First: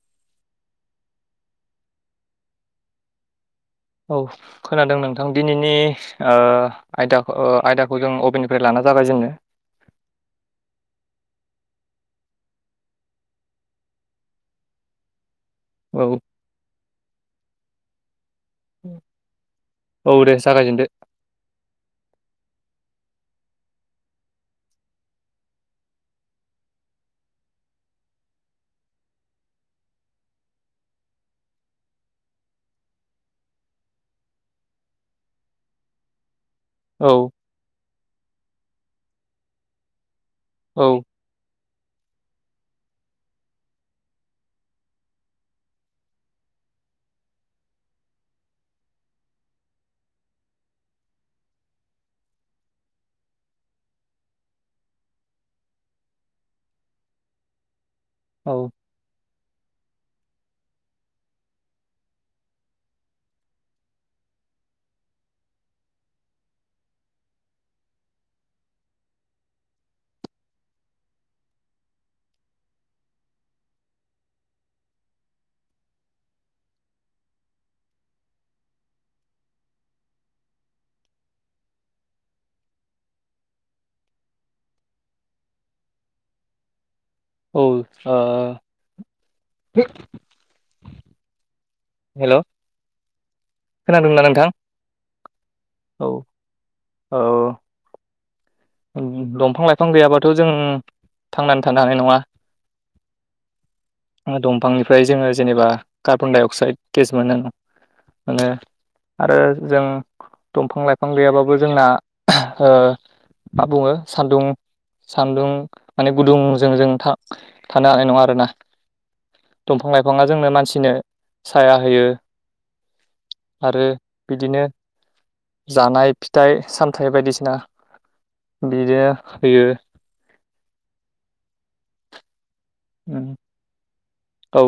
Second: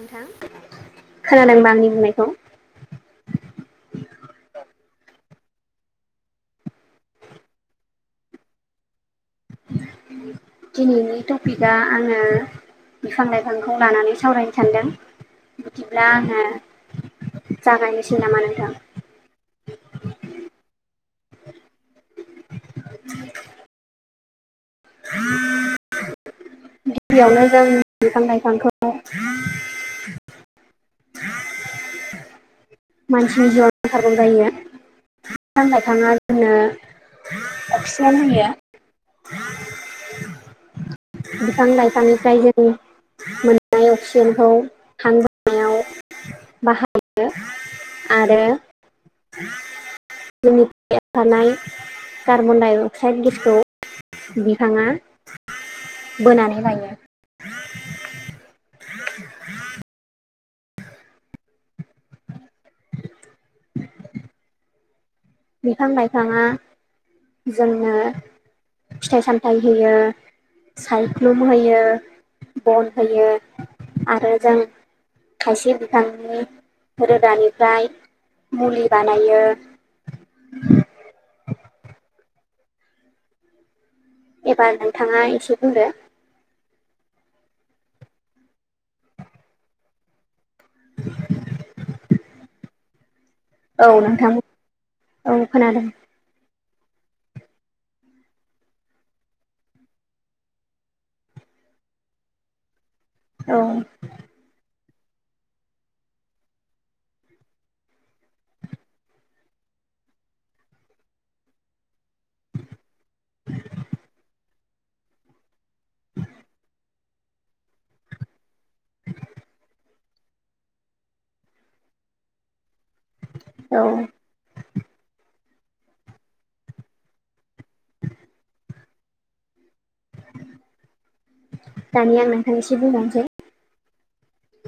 नोंथां खोनादोंबा आंनि बुंनायखौ औ खोनादों नोंथां दिनैनि आयदाखौ आयदाखौ जों अबेननिफ्राय लानानै ना ज थाखायाय जोंनो दिनैनि टपिकआ आङो बिफां लाइफांखौ लानानै सावरायनो सानदों बिदिब्ला औ आङो जागायनो औ दे जागायजेनदो [unintelligible] [unintelligible] गिबियावनो जों बिफां लाइफांखौ [inaudible] मानसिनि जिउआव नांथारगौ जायो मानो होमबा थाङा होननो औ अपसन होयो औ बिफां लाइफांनिफ्राय जों मोननाय अक्सिजेनखौ थानबोनायाव बाहायो आरो जोंनिथिं थानाय कार्बनडाइ अक्साइड गेसखौ बिफाङा बोनानै लायो औ [unintelligible] बिफां लाइफाङा जोंनो फिथाइ सामथायाइ होयो सायख्लुम होयो बन होयो आरो जों खायसे बिफांनि रोदानिफ्राय मुलि बानायो [unintelligible] एबार नोंथाङा एसे बुंदो औ ओ [unintelligible] [unintelligible] हेल' खोनादोंना नोंथां? औ खोनादों औ औ दंफां लाइफां गैयाबाथ' जों थांनानै थानो हानाय नङा औ ओमफ्राय जोंङो जेनेबा कार्बन डाइ अक्साइड गेस मोनो माने आरो जों दंफां लाइफां गैयाबाबो जोंना ओ मा बुङो सान्दुं सान्दुं माने गुदुंजों जों था थानो हानाय नङा आरोना [unintelligible] फां लाइफाङा जोंनो मानसिनो साया होयो। आरो औ बिदिनो जानाय फिथाइ सामथाइ बायदिसिना बियो होयो दानिया नोंथां आं एसे बुंबावनोसै औ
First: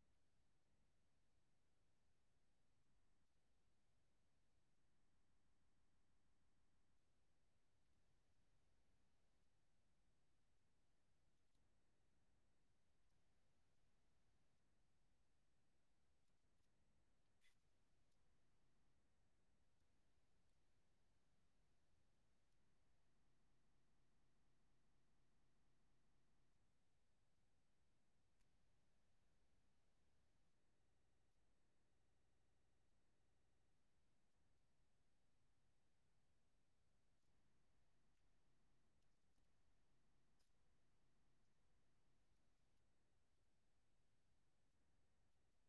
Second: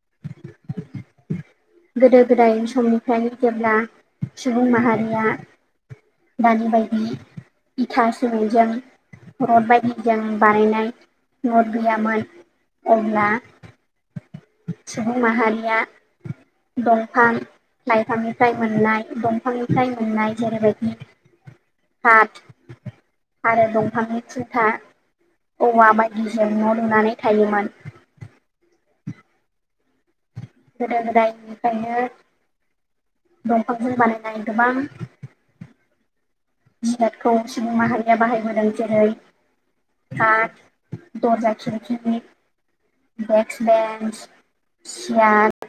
[inaudible] गोदो गोदाय समनिफ्रायनो जेब्ला सुबुं माहारिया दानि बायदि इथास होनायजों रड बायदि जों बानायनाय नद गैयामोन अब्ला सुबुं माहारिया दंफां लाइफांनिफ्राय मोननाय दंफांनिफ्राय मोननाय जेरैबायदि खाथ आरो दंफांनि थिन्था औवा बायदिजों न' लुनानै थायोमोन गोदो गोदयनिफ्रायनो दंफांखौनो बानायनाय गोबां जुनादखौ सुबुं माहारिया बाहायबोदों जेरै आ दन [unintelligible] देक्स बेन्स सियार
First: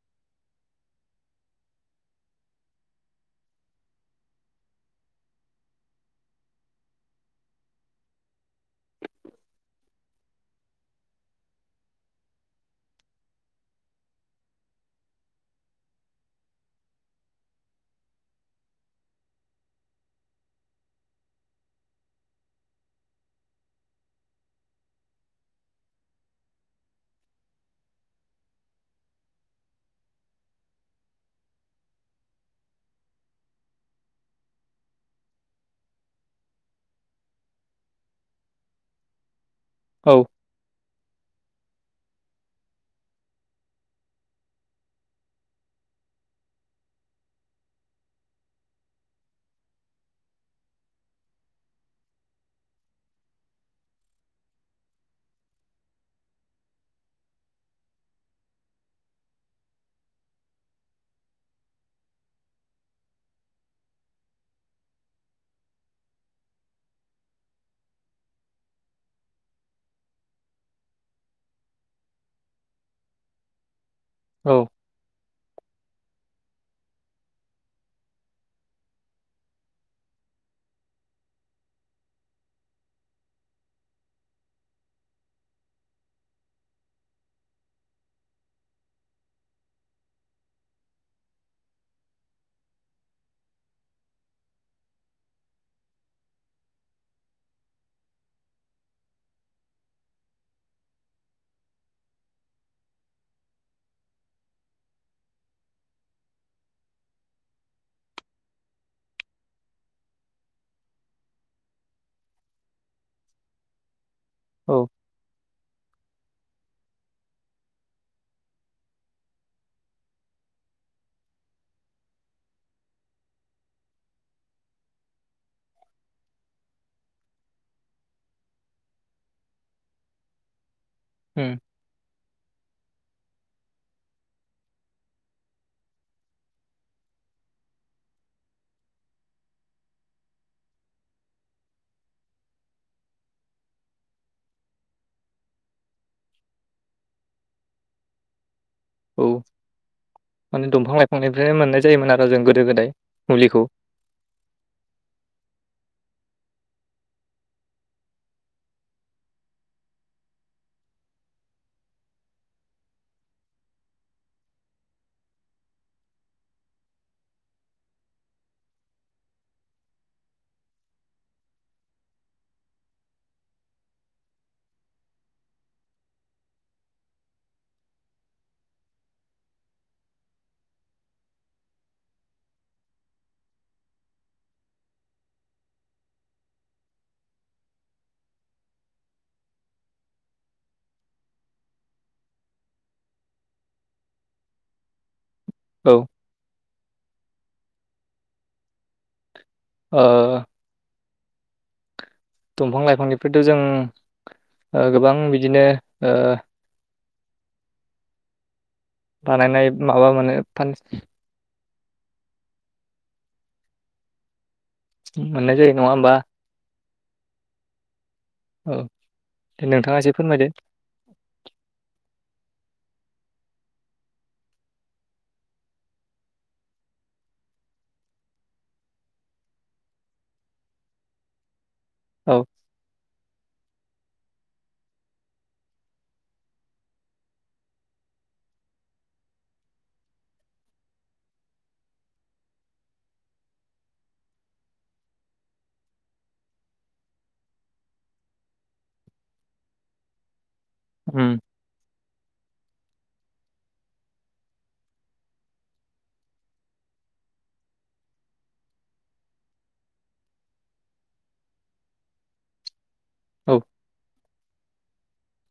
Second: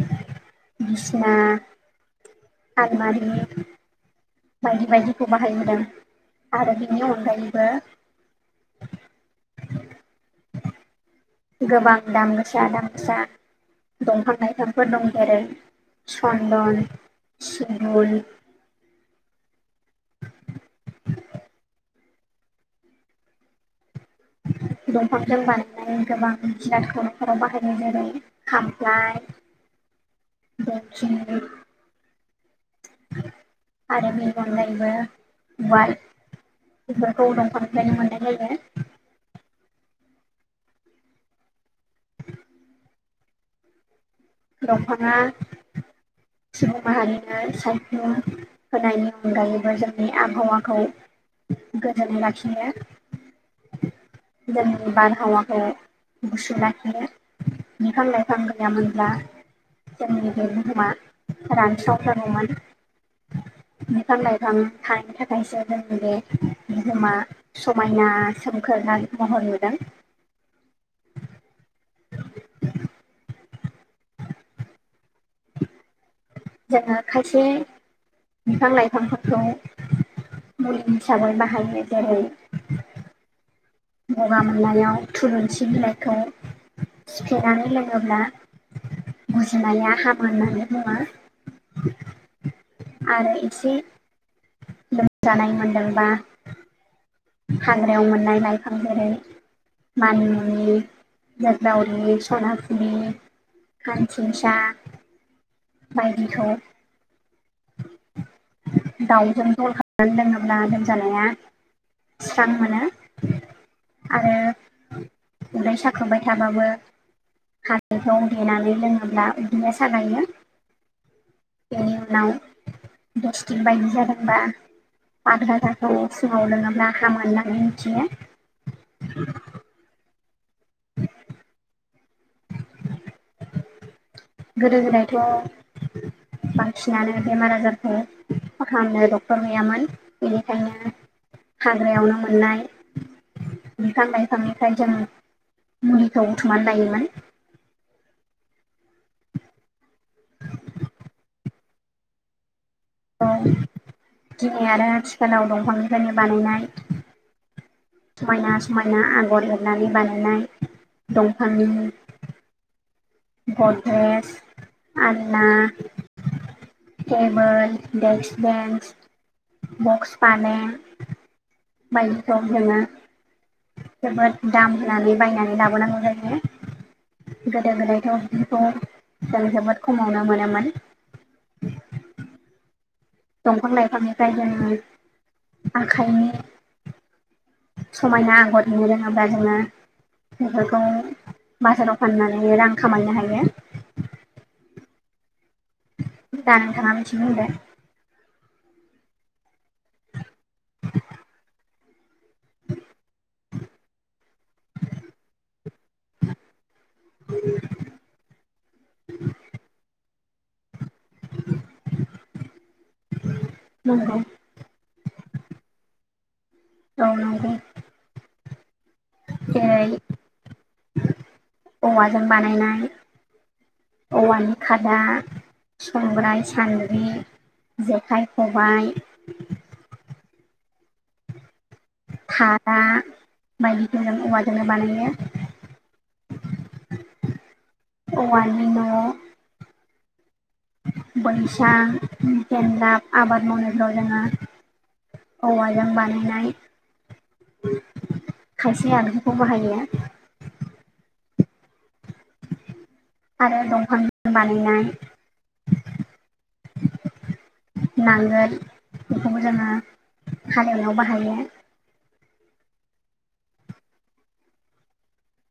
बिसना आलमारि बायदि बायदिखौ बाहायबोदों आरो बेनि अनगायैबो [inaudible] गोबां दामसा दामसा दंफां लाइफांफोर दं जेरै सन्दन सिबल [inaudible] [inaudible] दंफांजों बानायनानै गोबां जिरादखौर'खाव बाहायो जेरै खामफ्लाय [inaudible] [inaudible] आरो बेनि अनगायैबो वाल बेखौ दंफायनो मोननाय जाय औ दंफाङा सुबुं माहारिनो सायखुन होनायनि अनगायैबो जोंनि आबहावाखौ गोजोन लाखिनो जों बारहावाखौ गुसु लाखिनो बिफां लाइफां गैयामोनब्ला जोंनि बे बुहुमा रानस्रावथारोमोन। [inaudible] बिफां लाइफां थानायनि थाखायसो जोंनि बे बिहोमा समायना सोमखोर रायजोफोरा होनहैबाय। [inaudible] औ जोङो खायसे बिफां लाइफांफोरखौ [inaudible] बाहायनाय जादों। गगा मोननायाव थुलुंसि बिलाइखौ सिफ्लेनानै लोङोब्ला गुजुनाया हामो होननानै बुङो। आरो एसे लोमजानाय मोनदोंबा हाग्रायाव मोननाय लाइफां जेरै मानिमुनि, जोग्लावरि, सनाफुलि खान्सिंसा बायदिखौ [inaudible] दाउजों जल खालामनानै लोङोब्ला लोमजानाया स्रां मोनो आरो औ उदै सा खांबाय थानायाबो हालदैखौ देनानै लोङोब्ला इदिनो सागायोनो। बेनि उनाव दस दिन बायदि जादोंबा आद्रा थाखखौ फुङाव लोङोब्ला हामो होननानै मिथियो। [inaudible] ओ [inaudible] गोदो गोदायथ' बांसिनानो बेमार आजारखौ फथामनो डक्टर गैयामोन बेनिखायनो हाग्रायावनो मोननाय बिफां लाइफांनिफ्राय जों मुलिखौ उथुमनानै लायोमोन। औ माने दंफां लाइफांनिफ्रायनो मोननाय जायोमोन आरो जों गोदो गोदाय। ओ मुलिखौ दिनै आरो आथिखालाव दंफांनिफ्रायनो बानायनाय समायना समायना आगर एरनानै बानायनाय दंफांनि ग्रद्रेस, आलना टेबोल, डेक्स, बेन्स, बक्स फालें बायदिखौ जोङो जोबोद दाम होनानै बायनानै लाबोनांगौ जायो। गोदो गोदायथाव बिखौ जों जोबोद खमावनो मोनोमोन। [inaudible] दंफां लाइफांनि फ्राय जों आखाइनि समायना आगर हेबनो रोङोब्ला जोङो बेफोरखौ बाजाराव फाननानै रां खामायनो हायो। [inaudible] औ दा नोंथाङा मोनसे बुंदो। ओ दंफां लाइफांनिफ्रायथ' जों ओ गोबां बिदिनो ओ बानायनाय माबा मोनो फान - नंगौ मोननाय जायो नङा होमबा? औ नुदों औ दे नोंथाङा एसे फोरमायदो जेरै औवाजों बानायनाय [inaudible] औवानि खादा संग्राय सान्द्रि जेखाइ खबाय औ खादा बायदिजों जों औवाजोंनो बानायो औवानि न' बैसां [unintelligible] आबाद मावनायफ्राव जोङो औवाजों बानायनाय खायसे आगजुखौ बाहायो। उम आरो दंफांजों बानायनाय [inaudible] नांगोल बेखौबो जोङो हालेवनायाव बाहायो। औ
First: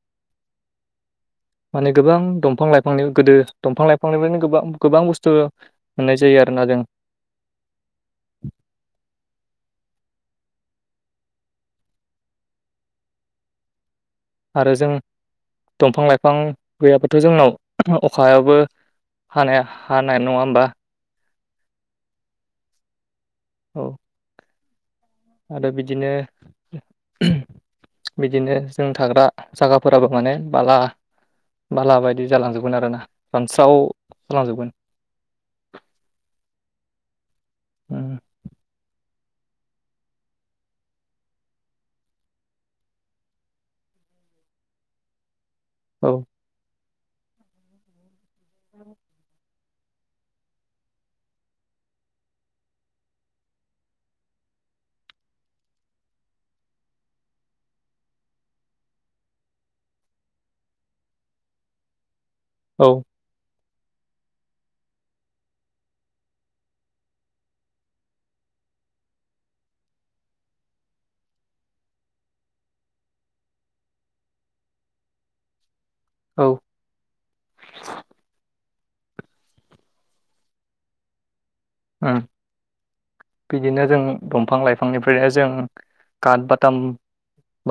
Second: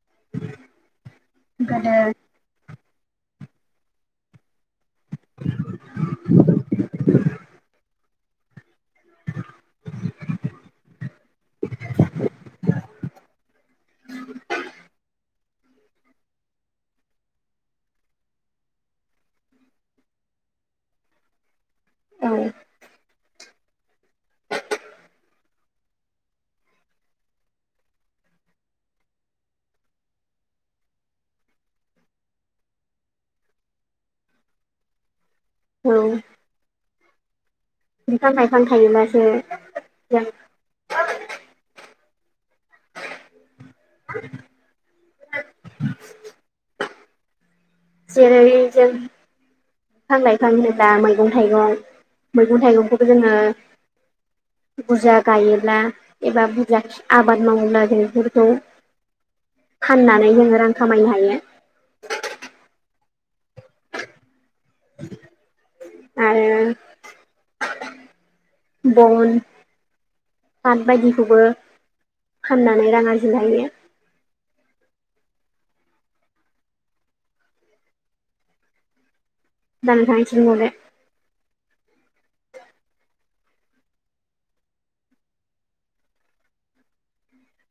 [inaudible] माने गोदो गोबां दंफां लाइफांनि गोदो दंफां लाइफांनिफ्रायनो गोबां गोबां बुस्थु मोननाय जायो आरोना जों आरो जों दंफां लाइफां गैयाबथ' जोंनाव अखाबो हानाया हानाय नङा होमबा औ औ आरो बिदिनो बिदिनो जों थाग्रा जायगाफोराबो माने बाला बाला बायदि जालांजोबगोन आरोना सानस्राव जाजोबगोन औ उम, बिफां लाइफां थायोबासो जों [inaudible] औ जेरै जों बिफां लाइफां होनोब्ला मैगं थाइगं मैगं थाइगंखौबो जोङो बुरजा गायोब्ला एबा बुरजा आबाद मावोब्ला जों बेफोरखौ [inaudible] फाननानै जोङो रां खामायनो हायो औ आरो बन कार्ट बायदिखौबो फाननानै रां आरजि हायो औ [unintelligible] उम बिदिनो जों दंफां लाइफांनिफ्रायनो जों काथ बाथाम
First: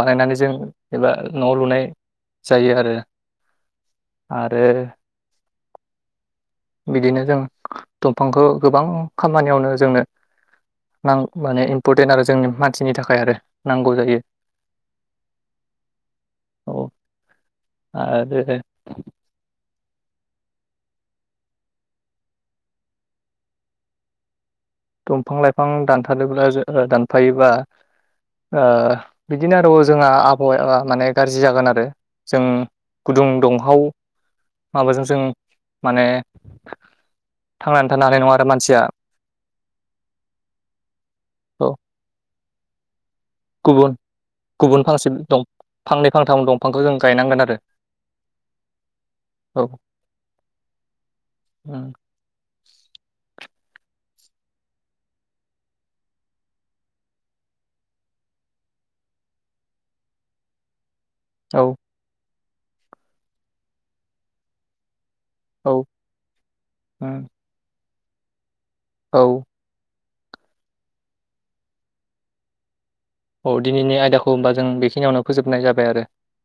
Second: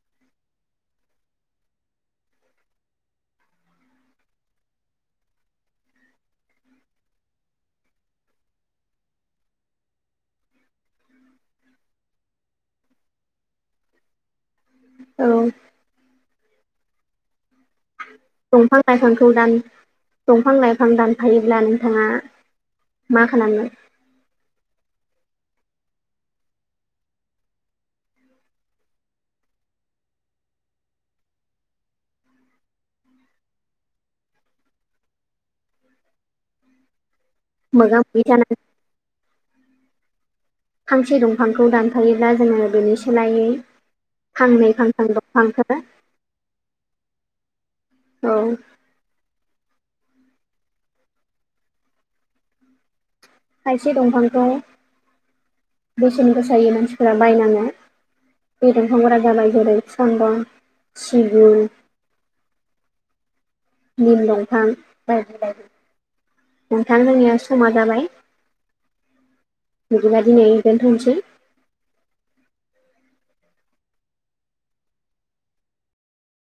बानायनानै जों एबा न'आव लुनाय जायो आरो आरो बिदिनो जों दंफांखौ गोबां खामानियावनो जोंनो नां माने इम्परटेन्ट आरो जोंनि मानसिनि थाखाय आरो नांगौ जायो औ औ आरो दंफां लाइफांखौ दान दंफां लाइफां दानफायोब्ला नोंथाङा मा खालागोन? दंफां लाइफां दानथारोब्ला दानफायोबा। ओ बिदिनो आरो जोंहा आबहावायााया माने गाज्रि जागोन आरो जों गुदुं दंहाव माबाजों जों माने थांनानै मोगा थानो हानाय मोगि नङा आरो जानानै मानसिया। फांसे दंफांखौ औ दानफायोब्ला जोङो बेनि सोलायै गुबुन फांनै गुबुन फांसे फांथाम दं दंफांफोर फांनै फांथाम दंफांखौ जों गायनांगोन आरो औ औ उम खायसे दंफांखौ बेसेन गोसायै मानसिफोरा बायनाङो बे दंफांफ्रा जाबाय जेरै सान्द, औ सिगुन निल दंफां बायदि बायदि औ नोंथां उम जोंनिया समा जाबाय। औ बिदिबा दिनै दोनथ'सै। औ दिनैनि आयदाखौ होमबा जों बेखिनियावनो फोजोबनाय जाबाय आरो।